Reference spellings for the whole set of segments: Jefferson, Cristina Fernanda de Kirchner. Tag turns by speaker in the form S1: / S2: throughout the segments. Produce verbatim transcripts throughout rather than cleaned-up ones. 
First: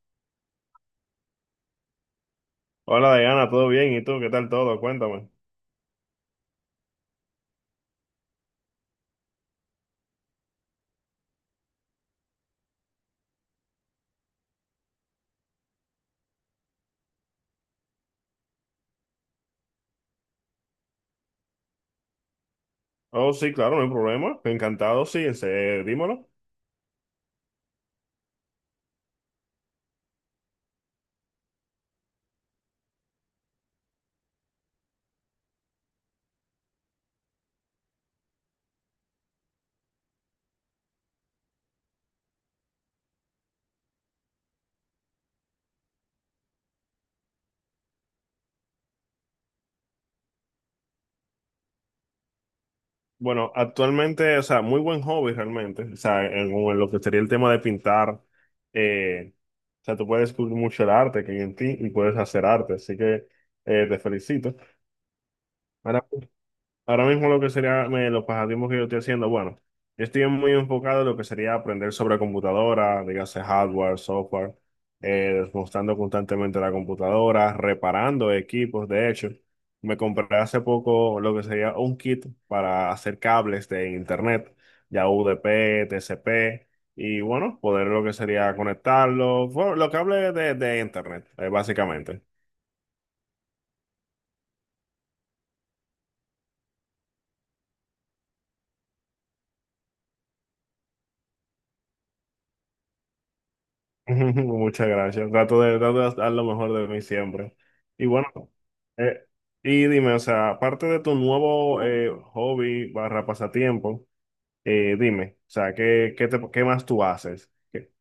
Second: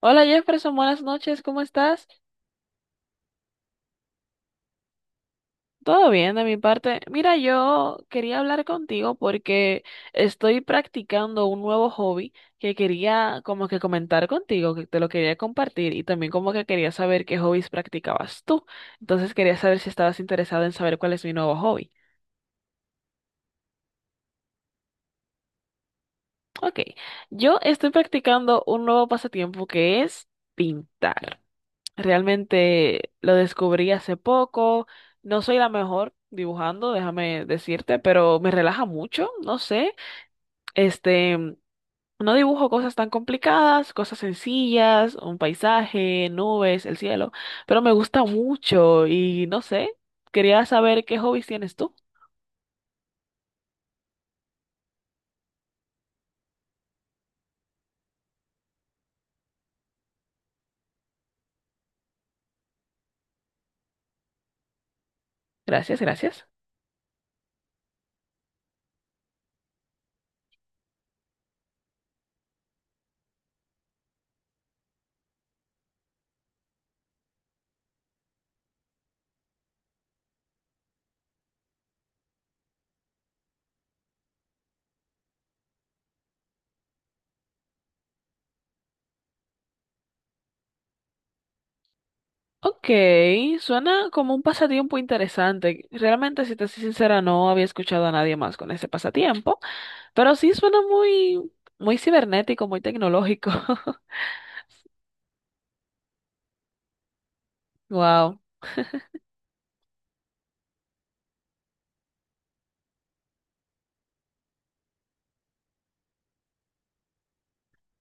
S1: Hola Jefferson, buenas noches, ¿cómo estás?
S2: Hola Diana, ¿todo bien? ¿Y tú? ¿Qué tal todo? Cuéntame.
S1: Todo bien de mi parte. Mira, yo quería hablar contigo porque estoy practicando un nuevo hobby que quería como que comentar contigo, que te lo quería compartir y también como que quería saber qué hobbies practicabas tú. Entonces quería saber si estabas interesado en saber cuál es mi nuevo hobby.
S2: Oh, sí, claro, no hay problema. Encantado, sí, ese- dímelo.
S1: Ok, yo estoy practicando un nuevo pasatiempo que es pintar. Realmente lo descubrí hace poco. No soy la mejor dibujando, déjame decirte, pero me relaja mucho, no sé. Este, no dibujo cosas tan complicadas, cosas sencillas, un paisaje, nubes, el cielo, pero me gusta mucho y no sé. Quería saber qué hobbies tienes tú.
S2: Bueno, actualmente, o sea, muy buen hobby realmente. O sea, en, en lo que sería el tema de pintar, eh, o sea, tú puedes descubrir mucho el arte que hay en ti y puedes hacer arte, así que eh, te felicito.
S1: Gracias,
S2: Ahora,
S1: gracias.
S2: Ahora mismo lo que sería me- los pasatiempos que yo estoy haciendo, bueno, yo estoy muy enfocado en lo que sería aprender sobre computadora, dígase hardware, software, eh, desmontando constantemente la computadora, reparando equipos. De hecho, me compré hace poco lo que sería un kit para hacer cables de internet, ya U D P, T C P, y bueno, poder lo que sería conectarlo, bueno, los cables de, de internet, eh, básicamente.
S1: Ok, suena como un pasatiempo interesante. Realmente, si te soy sincera, no había escuchado a nadie más con ese pasatiempo, pero sí suena muy, muy cibernético, muy tecnológico.
S2: Muchas gracias. Trato de, trato de dar lo mejor de mí siempre. Y bueno,
S1: Wow.
S2: eh, y dime, o sea, aparte de tu nuevo eh, hobby barra pasatiempo, eh, dime, o sea, ¿qué, qué, te- qué más tú haces? ¿Qué,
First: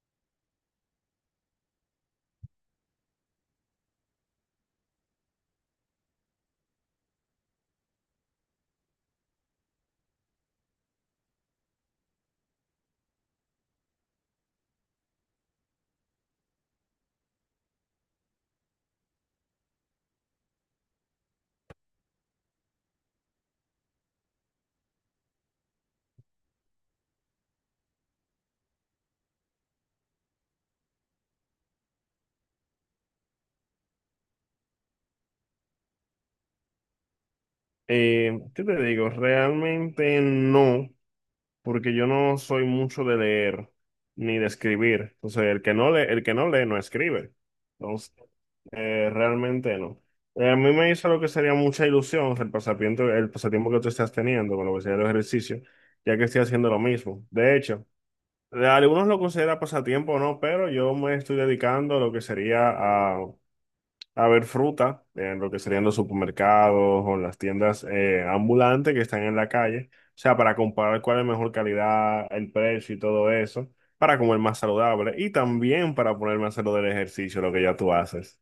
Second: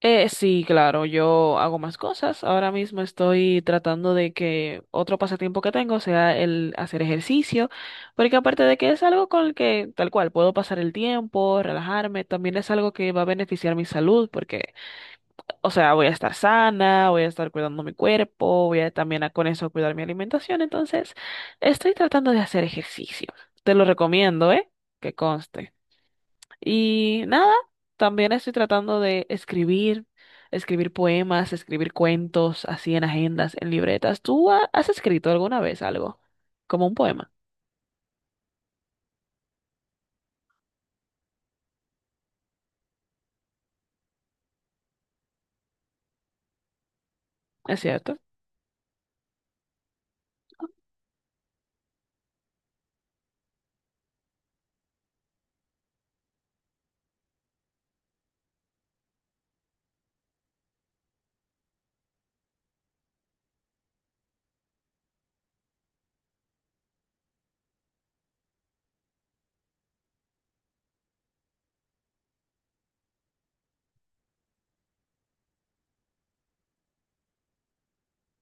S1: Eh, sí, claro, yo hago más cosas. Ahora mismo estoy tratando de que otro pasatiempo que tengo sea el hacer ejercicio, porque aparte de que es algo con el que tal cual puedo pasar el tiempo, relajarme, también es algo que va a beneficiar mi salud, porque, o sea, voy a estar sana, voy a estar cuidando mi cuerpo, voy a también a- con eso cuidar mi alimentación. Entonces, estoy tratando de hacer ejercicio. Te lo recomiendo, ¿eh? Que conste. Y nada, también estoy tratando de escribir, escribir poemas, escribir cuentos, así en agendas, en libretas. ¿Tú ha- has escrito alguna vez algo? Como un poema,
S2: eh, qué te digo? Realmente no. Porque yo no soy mucho de leer ni de escribir. Entonces, el que no lee, el que no lee no escribe.
S1: ¿es
S2: Entonces,
S1: cierto?
S2: eh, realmente no. Eh, a mí me hizo lo que sería mucha ilusión el pasatiempo, el pasatiempo que tú estás teniendo con lo que sería el ejercicio, ya que estoy haciendo lo mismo. De hecho, algunos lo consideran pasatiempo o no, pero yo me estoy dedicando a lo que sería a a ver fruta en lo que serían los supermercados o las tiendas eh, ambulantes que están en la calle. O sea, para comparar cuál es mejor calidad, el precio y todo eso, para comer más saludable y también para ponerme a hacer lo del ejercicio, lo que ya tú haces.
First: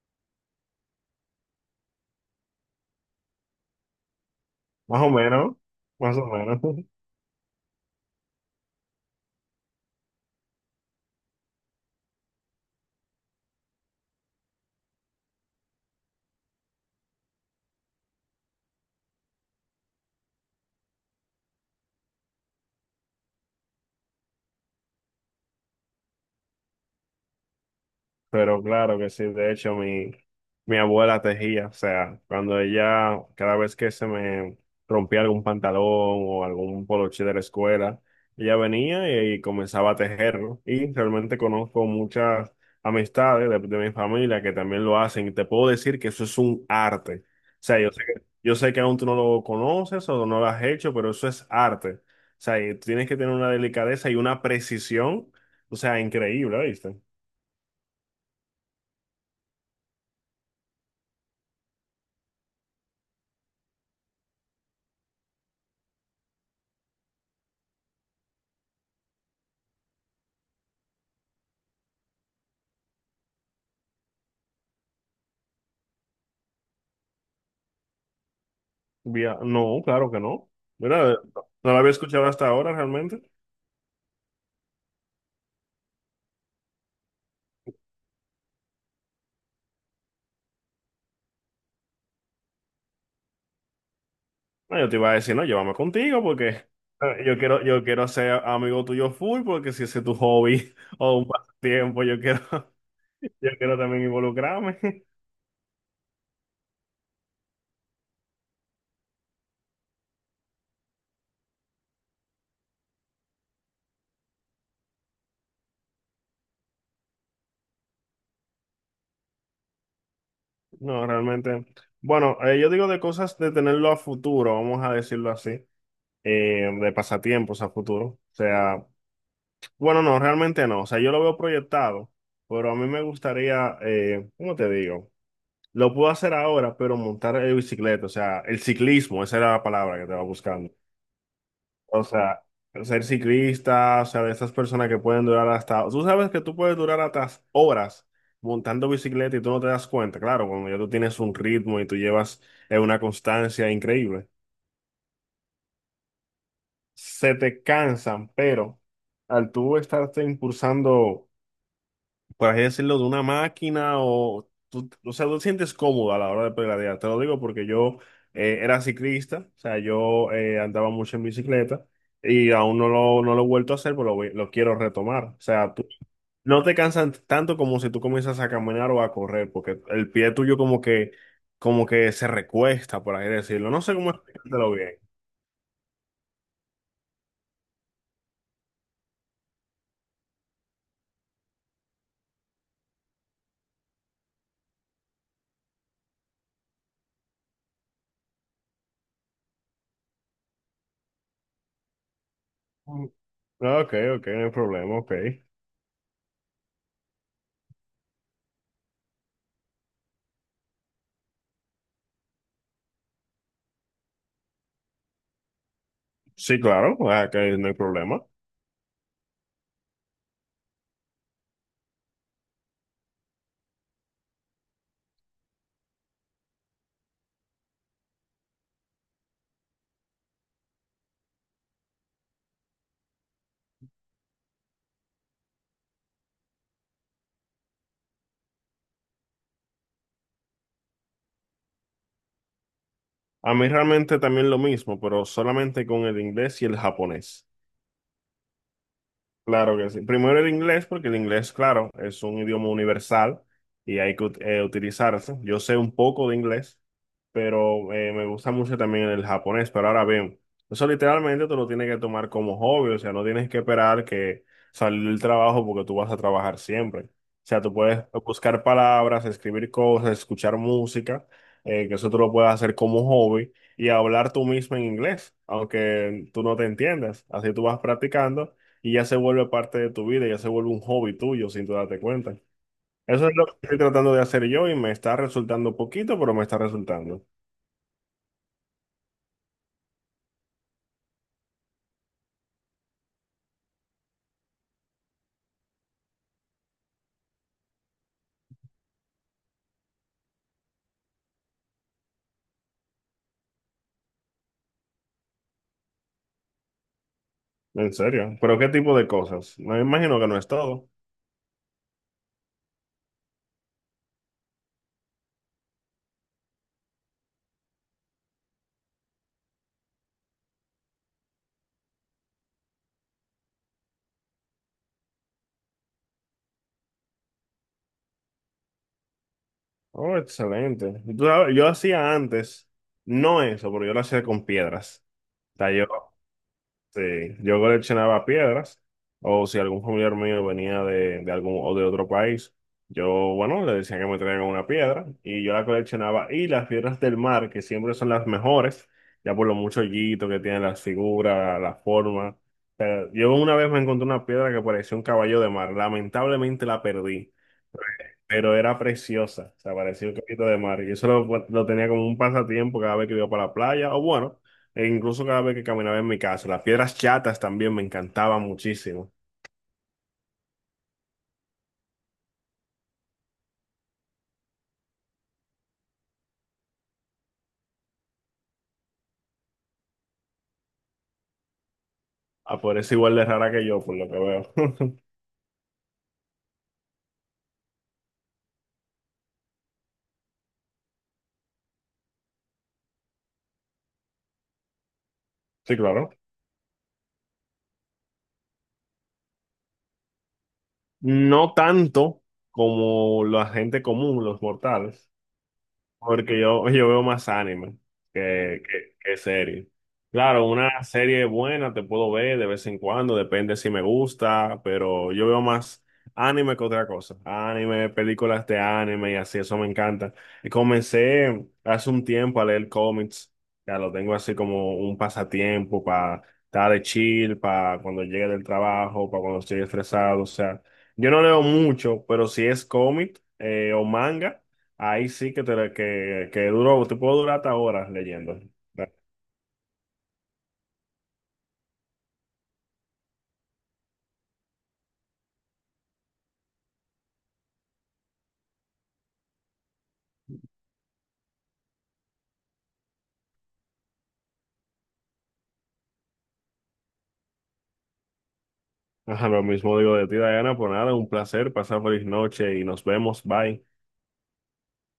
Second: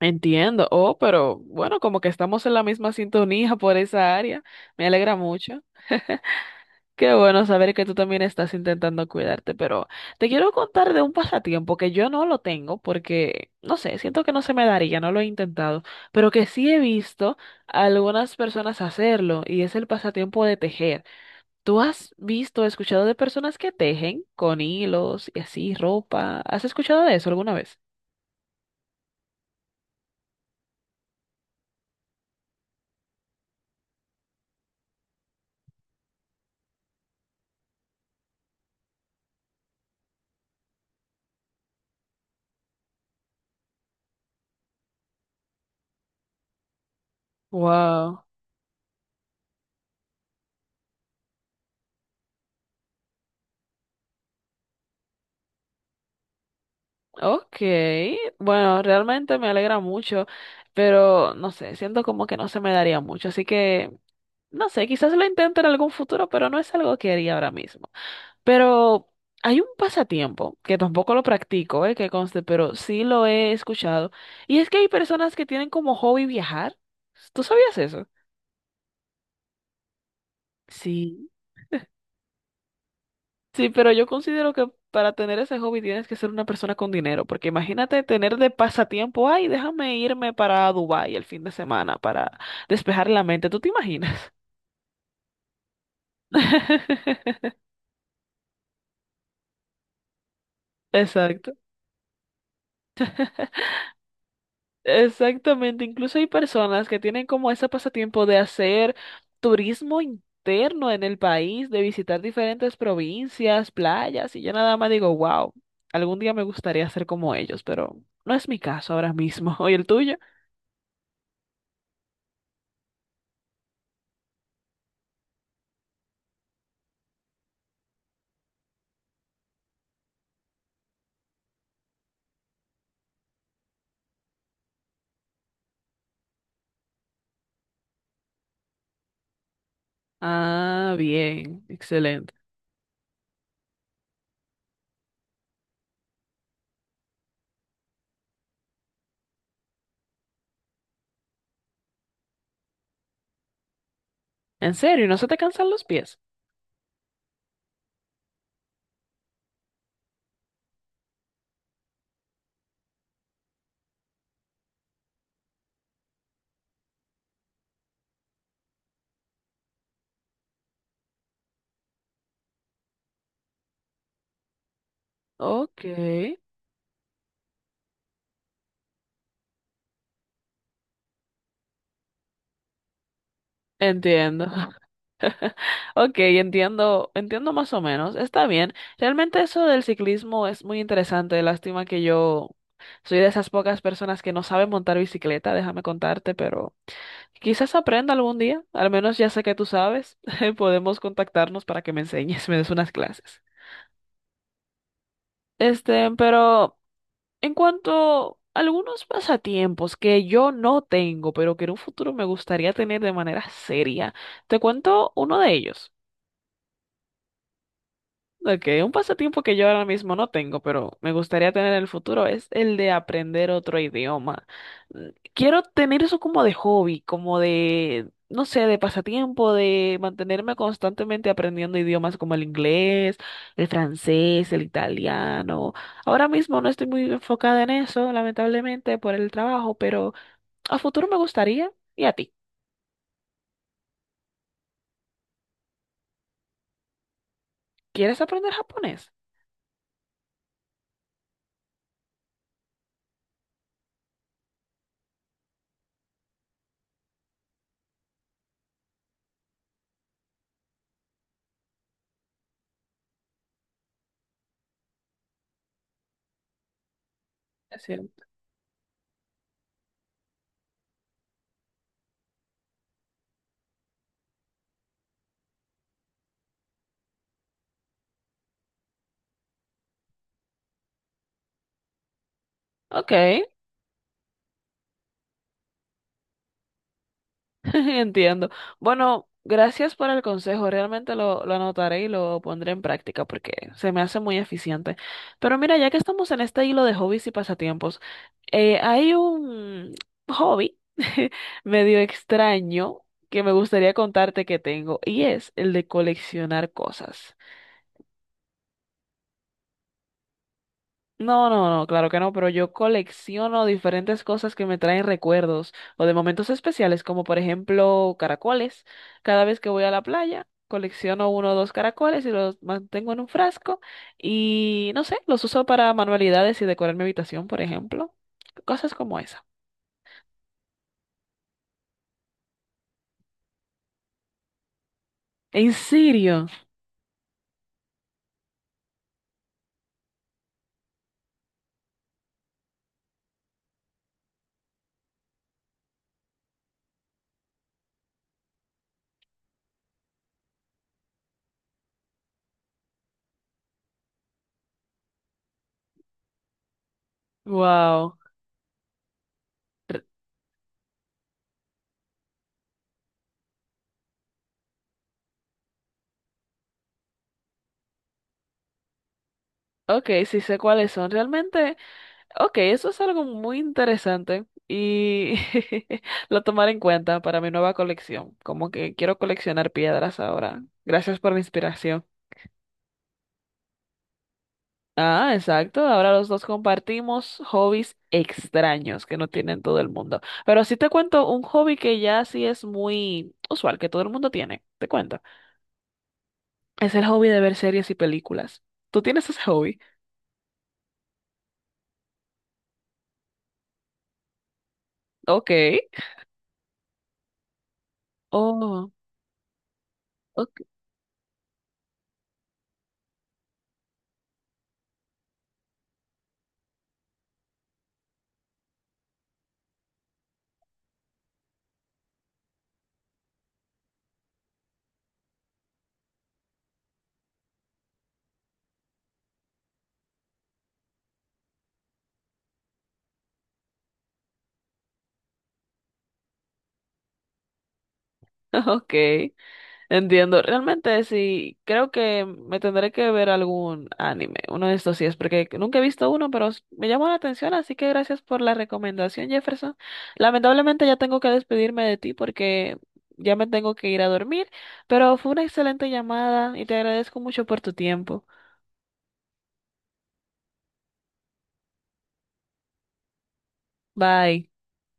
S1: Entiendo. Oh, pero bueno, como que estamos en la misma sintonía por esa área. Me
S2: Más o
S1: alegra
S2: menos,
S1: mucho.
S2: más o menos.
S1: Qué bueno saber que tú también estás intentando cuidarte, pero te quiero contar de un pasatiempo que yo no lo tengo porque, no sé, siento que no se me daría, no lo he intentado, pero que sí he visto a algunas personas hacerlo y es el pasatiempo de tejer. ¿Tú has visto, escuchado de personas que tejen con hilos y así ropa? ¿Has escuchado de eso alguna vez?
S2: Pero claro que sí, de hecho mi, mi abuela tejía, o sea, cuando ella, cada vez que se me rompía algún pantalón o algún poloche de la escuela, ella venía y, y comenzaba a tejerlo. Y realmente conozco muchas amistades de, de mi familia que también lo hacen y te puedo decir que eso es un arte. O sea, yo sé que,
S1: Wow,
S2: yo sé que aún tú no lo conoces o no lo has hecho, pero eso es arte. O sea, y tienes que tener una delicadeza y una precisión, o sea, increíble, ¿viste?
S1: okay. Bueno, realmente me alegra mucho, pero no sé, siento como que no se me daría mucho, así que no sé, quizás lo intente en algún futuro, pero no es algo que haría ahora mismo. Pero hay un pasatiempo que tampoco lo practico, eh, que conste, pero sí lo he escuchado. Y es que hay personas que tienen como hobby viajar. ¿Tú sabías eso?
S2: Vía- No, claro que no. Mira, eh,
S1: Sí.
S2: no la había escuchado hasta ahora realmente.
S1: Sí, pero yo considero que para tener ese hobby tienes que ser una persona con dinero, porque imagínate tener de pasatiempo, ay, déjame irme para Dubái el fin de semana para despejar la mente. ¿Tú te imaginas?
S2: No, yo te iba a decir, no, llévame contigo porque eh, yo quiero, yo quiero ser amigo tuyo full porque si ese es tu hobby o un
S1: Exacto.
S2: pasatiempo, yo quiero, yo quiero también involucrarme.
S1: Exactamente, incluso hay personas que tienen como ese pasatiempo de hacer turismo interno en el país, de visitar diferentes provincias, playas, y yo nada más digo, wow, algún día me gustaría ser como ellos, pero no es mi caso ahora mismo. ¿Y el tuyo?
S2: No, realmente. Bueno, eh, yo digo de cosas de tenerlo a futuro, vamos a decirlo así, eh, de pasatiempos a futuro. O sea, bueno, no, realmente no. O sea, yo lo veo proyectado, pero a mí me gustaría, eh, ¿cómo te digo? Lo puedo hacer ahora, pero montar en bicicleta, o sea, el ciclismo, esa era la palabra que estaba buscando.
S1: Ah, bien,
S2: O
S1: excelente.
S2: sea, ser ciclista, o sea, de esas personas que pueden durar hasta, tú sabes que tú puedes durar hasta horas montando bicicleta y tú no te das cuenta, claro, cuando ya tú tienes un ritmo y tú llevas eh, una constancia increíble,
S1: ¿En serio? ¿No se te cansan los pies?
S2: se te cansan, pero al tú estarte impulsando por así decirlo, de una máquina o, tú, o sea, tú te sientes cómodo a la hora de pedalear. Te lo digo porque yo eh, era ciclista, o sea, yo eh, andaba mucho en bicicleta y aún no lo, no lo he vuelto a hacer, pero lo, voy- lo quiero retomar. O sea,
S1: Ok,
S2: tú no te cansan tanto como si tú comienzas a caminar o a correr, porque el pie tuyo como que, como que se recuesta, por así decirlo. No sé cómo
S1: entiendo.
S2: explicártelo bien.
S1: Ok, entiendo, entiendo más o menos. Está bien. Realmente eso del ciclismo es muy interesante. Lástima que yo soy de esas pocas personas que no saben montar bicicleta, déjame contarte, pero quizás aprenda algún día. Al menos ya sé que tú sabes. Podemos contactarnos para que me enseñes, me des unas
S2: Mm.
S1: clases.
S2: Ok, ok, no hay problema, ok.
S1: Este, pero en cuanto a algunos pasatiempos que yo no tengo, pero que en un futuro me gustaría tener de manera seria, te cuento uno de ellos.
S2: Sí, claro, ah, que no hay problema.
S1: Ok, un pasatiempo que yo ahora mismo no tengo, pero me gustaría tener en el futuro es el de aprender otro idioma. Mm, quiero tener eso como de hobby, como de, no sé, de pasatiempo, de mantenerme constantemente aprendiendo idiomas como el inglés, el francés, el italiano. Ahora mismo no estoy muy enfocada en eso, lamentablemente, por el trabajo, pero a futuro me gustaría. ¿Y a ti?
S2: A mí realmente también lo mismo, pero solamente con el inglés y el japonés.
S1: ¿Quieres aprender japonés?
S2: Claro que sí. Primero el inglés, porque el inglés, claro, es un idioma universal y hay que ut- eh, utilizarse. Yo sé un poco de inglés, pero eh, me gusta mucho también el japonés. Pero ahora bien, eso literalmente tú lo tienes que tomar como hobby, o sea, no tienes que esperar que salir del trabajo porque tú vas a trabajar siempre. O sea, tú
S1: Es
S2: puedes
S1: cierto.
S2: buscar palabras, escribir cosas, escuchar música, eh, que eso tú lo puedes hacer como hobby y hablar tú mismo en inglés, aunque tú no te entiendas. Así tú vas practicando y ya se vuelve parte de tu vida, ya se vuelve un hobby tuyo sin tú darte cuenta. Eso es
S1: Ok.
S2: lo que estoy tratando de hacer yo y me está resultando poquito, pero me está resultando.
S1: Entiendo. Bueno, gracias por el consejo. Realmente lo, lo anotaré y lo pondré en práctica porque se me hace muy eficiente. Pero mira, ya que estamos en este hilo de hobbies y pasatiempos, eh, hay un hobby medio extraño que me gustaría contarte que tengo y es el de coleccionar cosas.
S2: En serio. ¿Pero qué tipo de cosas? Me imagino que no es todo.
S1: No, no, no, claro que no, pero yo colecciono diferentes cosas que me traen recuerdos o de momentos especiales, como por ejemplo caracoles. Cada vez que voy a la playa, colecciono uno o dos caracoles y los mantengo en un frasco y no sé, los uso para manualidades y decorar mi habitación, por ejemplo. Cosas como esa.
S2: Oh, excelente. Y tú sabes, yo hacía antes, no eso, pero yo lo hacía con piedras. O sea,
S1: ¿En
S2: yo
S1: serio?
S2: Sí, yo coleccionaba piedras, o si algún familiar mío venía de, de algún o de otro país, yo, bueno, le decía que me traigan una piedra y yo la coleccionaba. Y las piedras del mar, que siempre son las mejores, ya por lo mucho hoyito que tienen las figuras, la forma. O sea, yo una vez me encontré una piedra que parecía un caballo de mar, lamentablemente la perdí,
S1: Wow.
S2: pero era preciosa, o sea, parecía un copito de mar. Y eso lo, lo tenía como un pasatiempo cada vez que iba para la playa, o bueno, e incluso cada vez que caminaba en mi casa. Las piedras chatas también me encantaban muchísimo.
S1: Ok, sí sé cuáles son. Realmente. Ok, eso es algo muy interesante y lo tomaré en cuenta para mi nueva colección. Como que quiero coleccionar piedras ahora. Gracias por la inspiración.
S2: Ah, por eso igual de rara que yo, por lo que veo.
S1: Ah, exacto. Ahora los dos compartimos hobbies extraños que no tienen todo el mundo. Pero sí te cuento un hobby que ya sí es muy usual, que todo el mundo tiene. Te cuento.
S2: Sí, claro.
S1: Es el hobby de ver series y películas. ¿Tú tienes ese hobby?
S2: No tanto como la gente común, los mortales.
S1: Ok.
S2: Porque yo, yo veo más anime que,
S1: Oh,
S2: que, que serie. Claro,
S1: ok.
S2: una serie buena te puedo ver de vez en cuando, depende si me gusta, pero yo veo más anime que otra cosa. Anime, películas de anime y así, eso me encanta. Y comencé hace un tiempo a leer cómics, ya lo tengo así como un pasatiempo para estar de chill, para cuando llegue del trabajo, para cuando estoy estresado. O sea, yo no leo mucho, pero si es cómic eh, o manga. Ahí sí que, te, que, que duro, te puedo durar hasta horas leyendo.
S1: Ok. Entiendo, realmente sí, creo que me tendré que ver algún anime, uno de estos sí es, porque nunca he visto uno, pero s- me llamó la atención, así que gracias por la recomendación, Jefferson. Lamentablemente ya tengo que despedirme de ti porque ya me tengo que ir a dormir, pero fue una excelente llamada y te agradezco mucho por tu tiempo.
S2: Ajá, lo mismo digo de ti, Diana, por nada, un placer, pasar feliz noche y nos vemos, bye.
S1: Bye.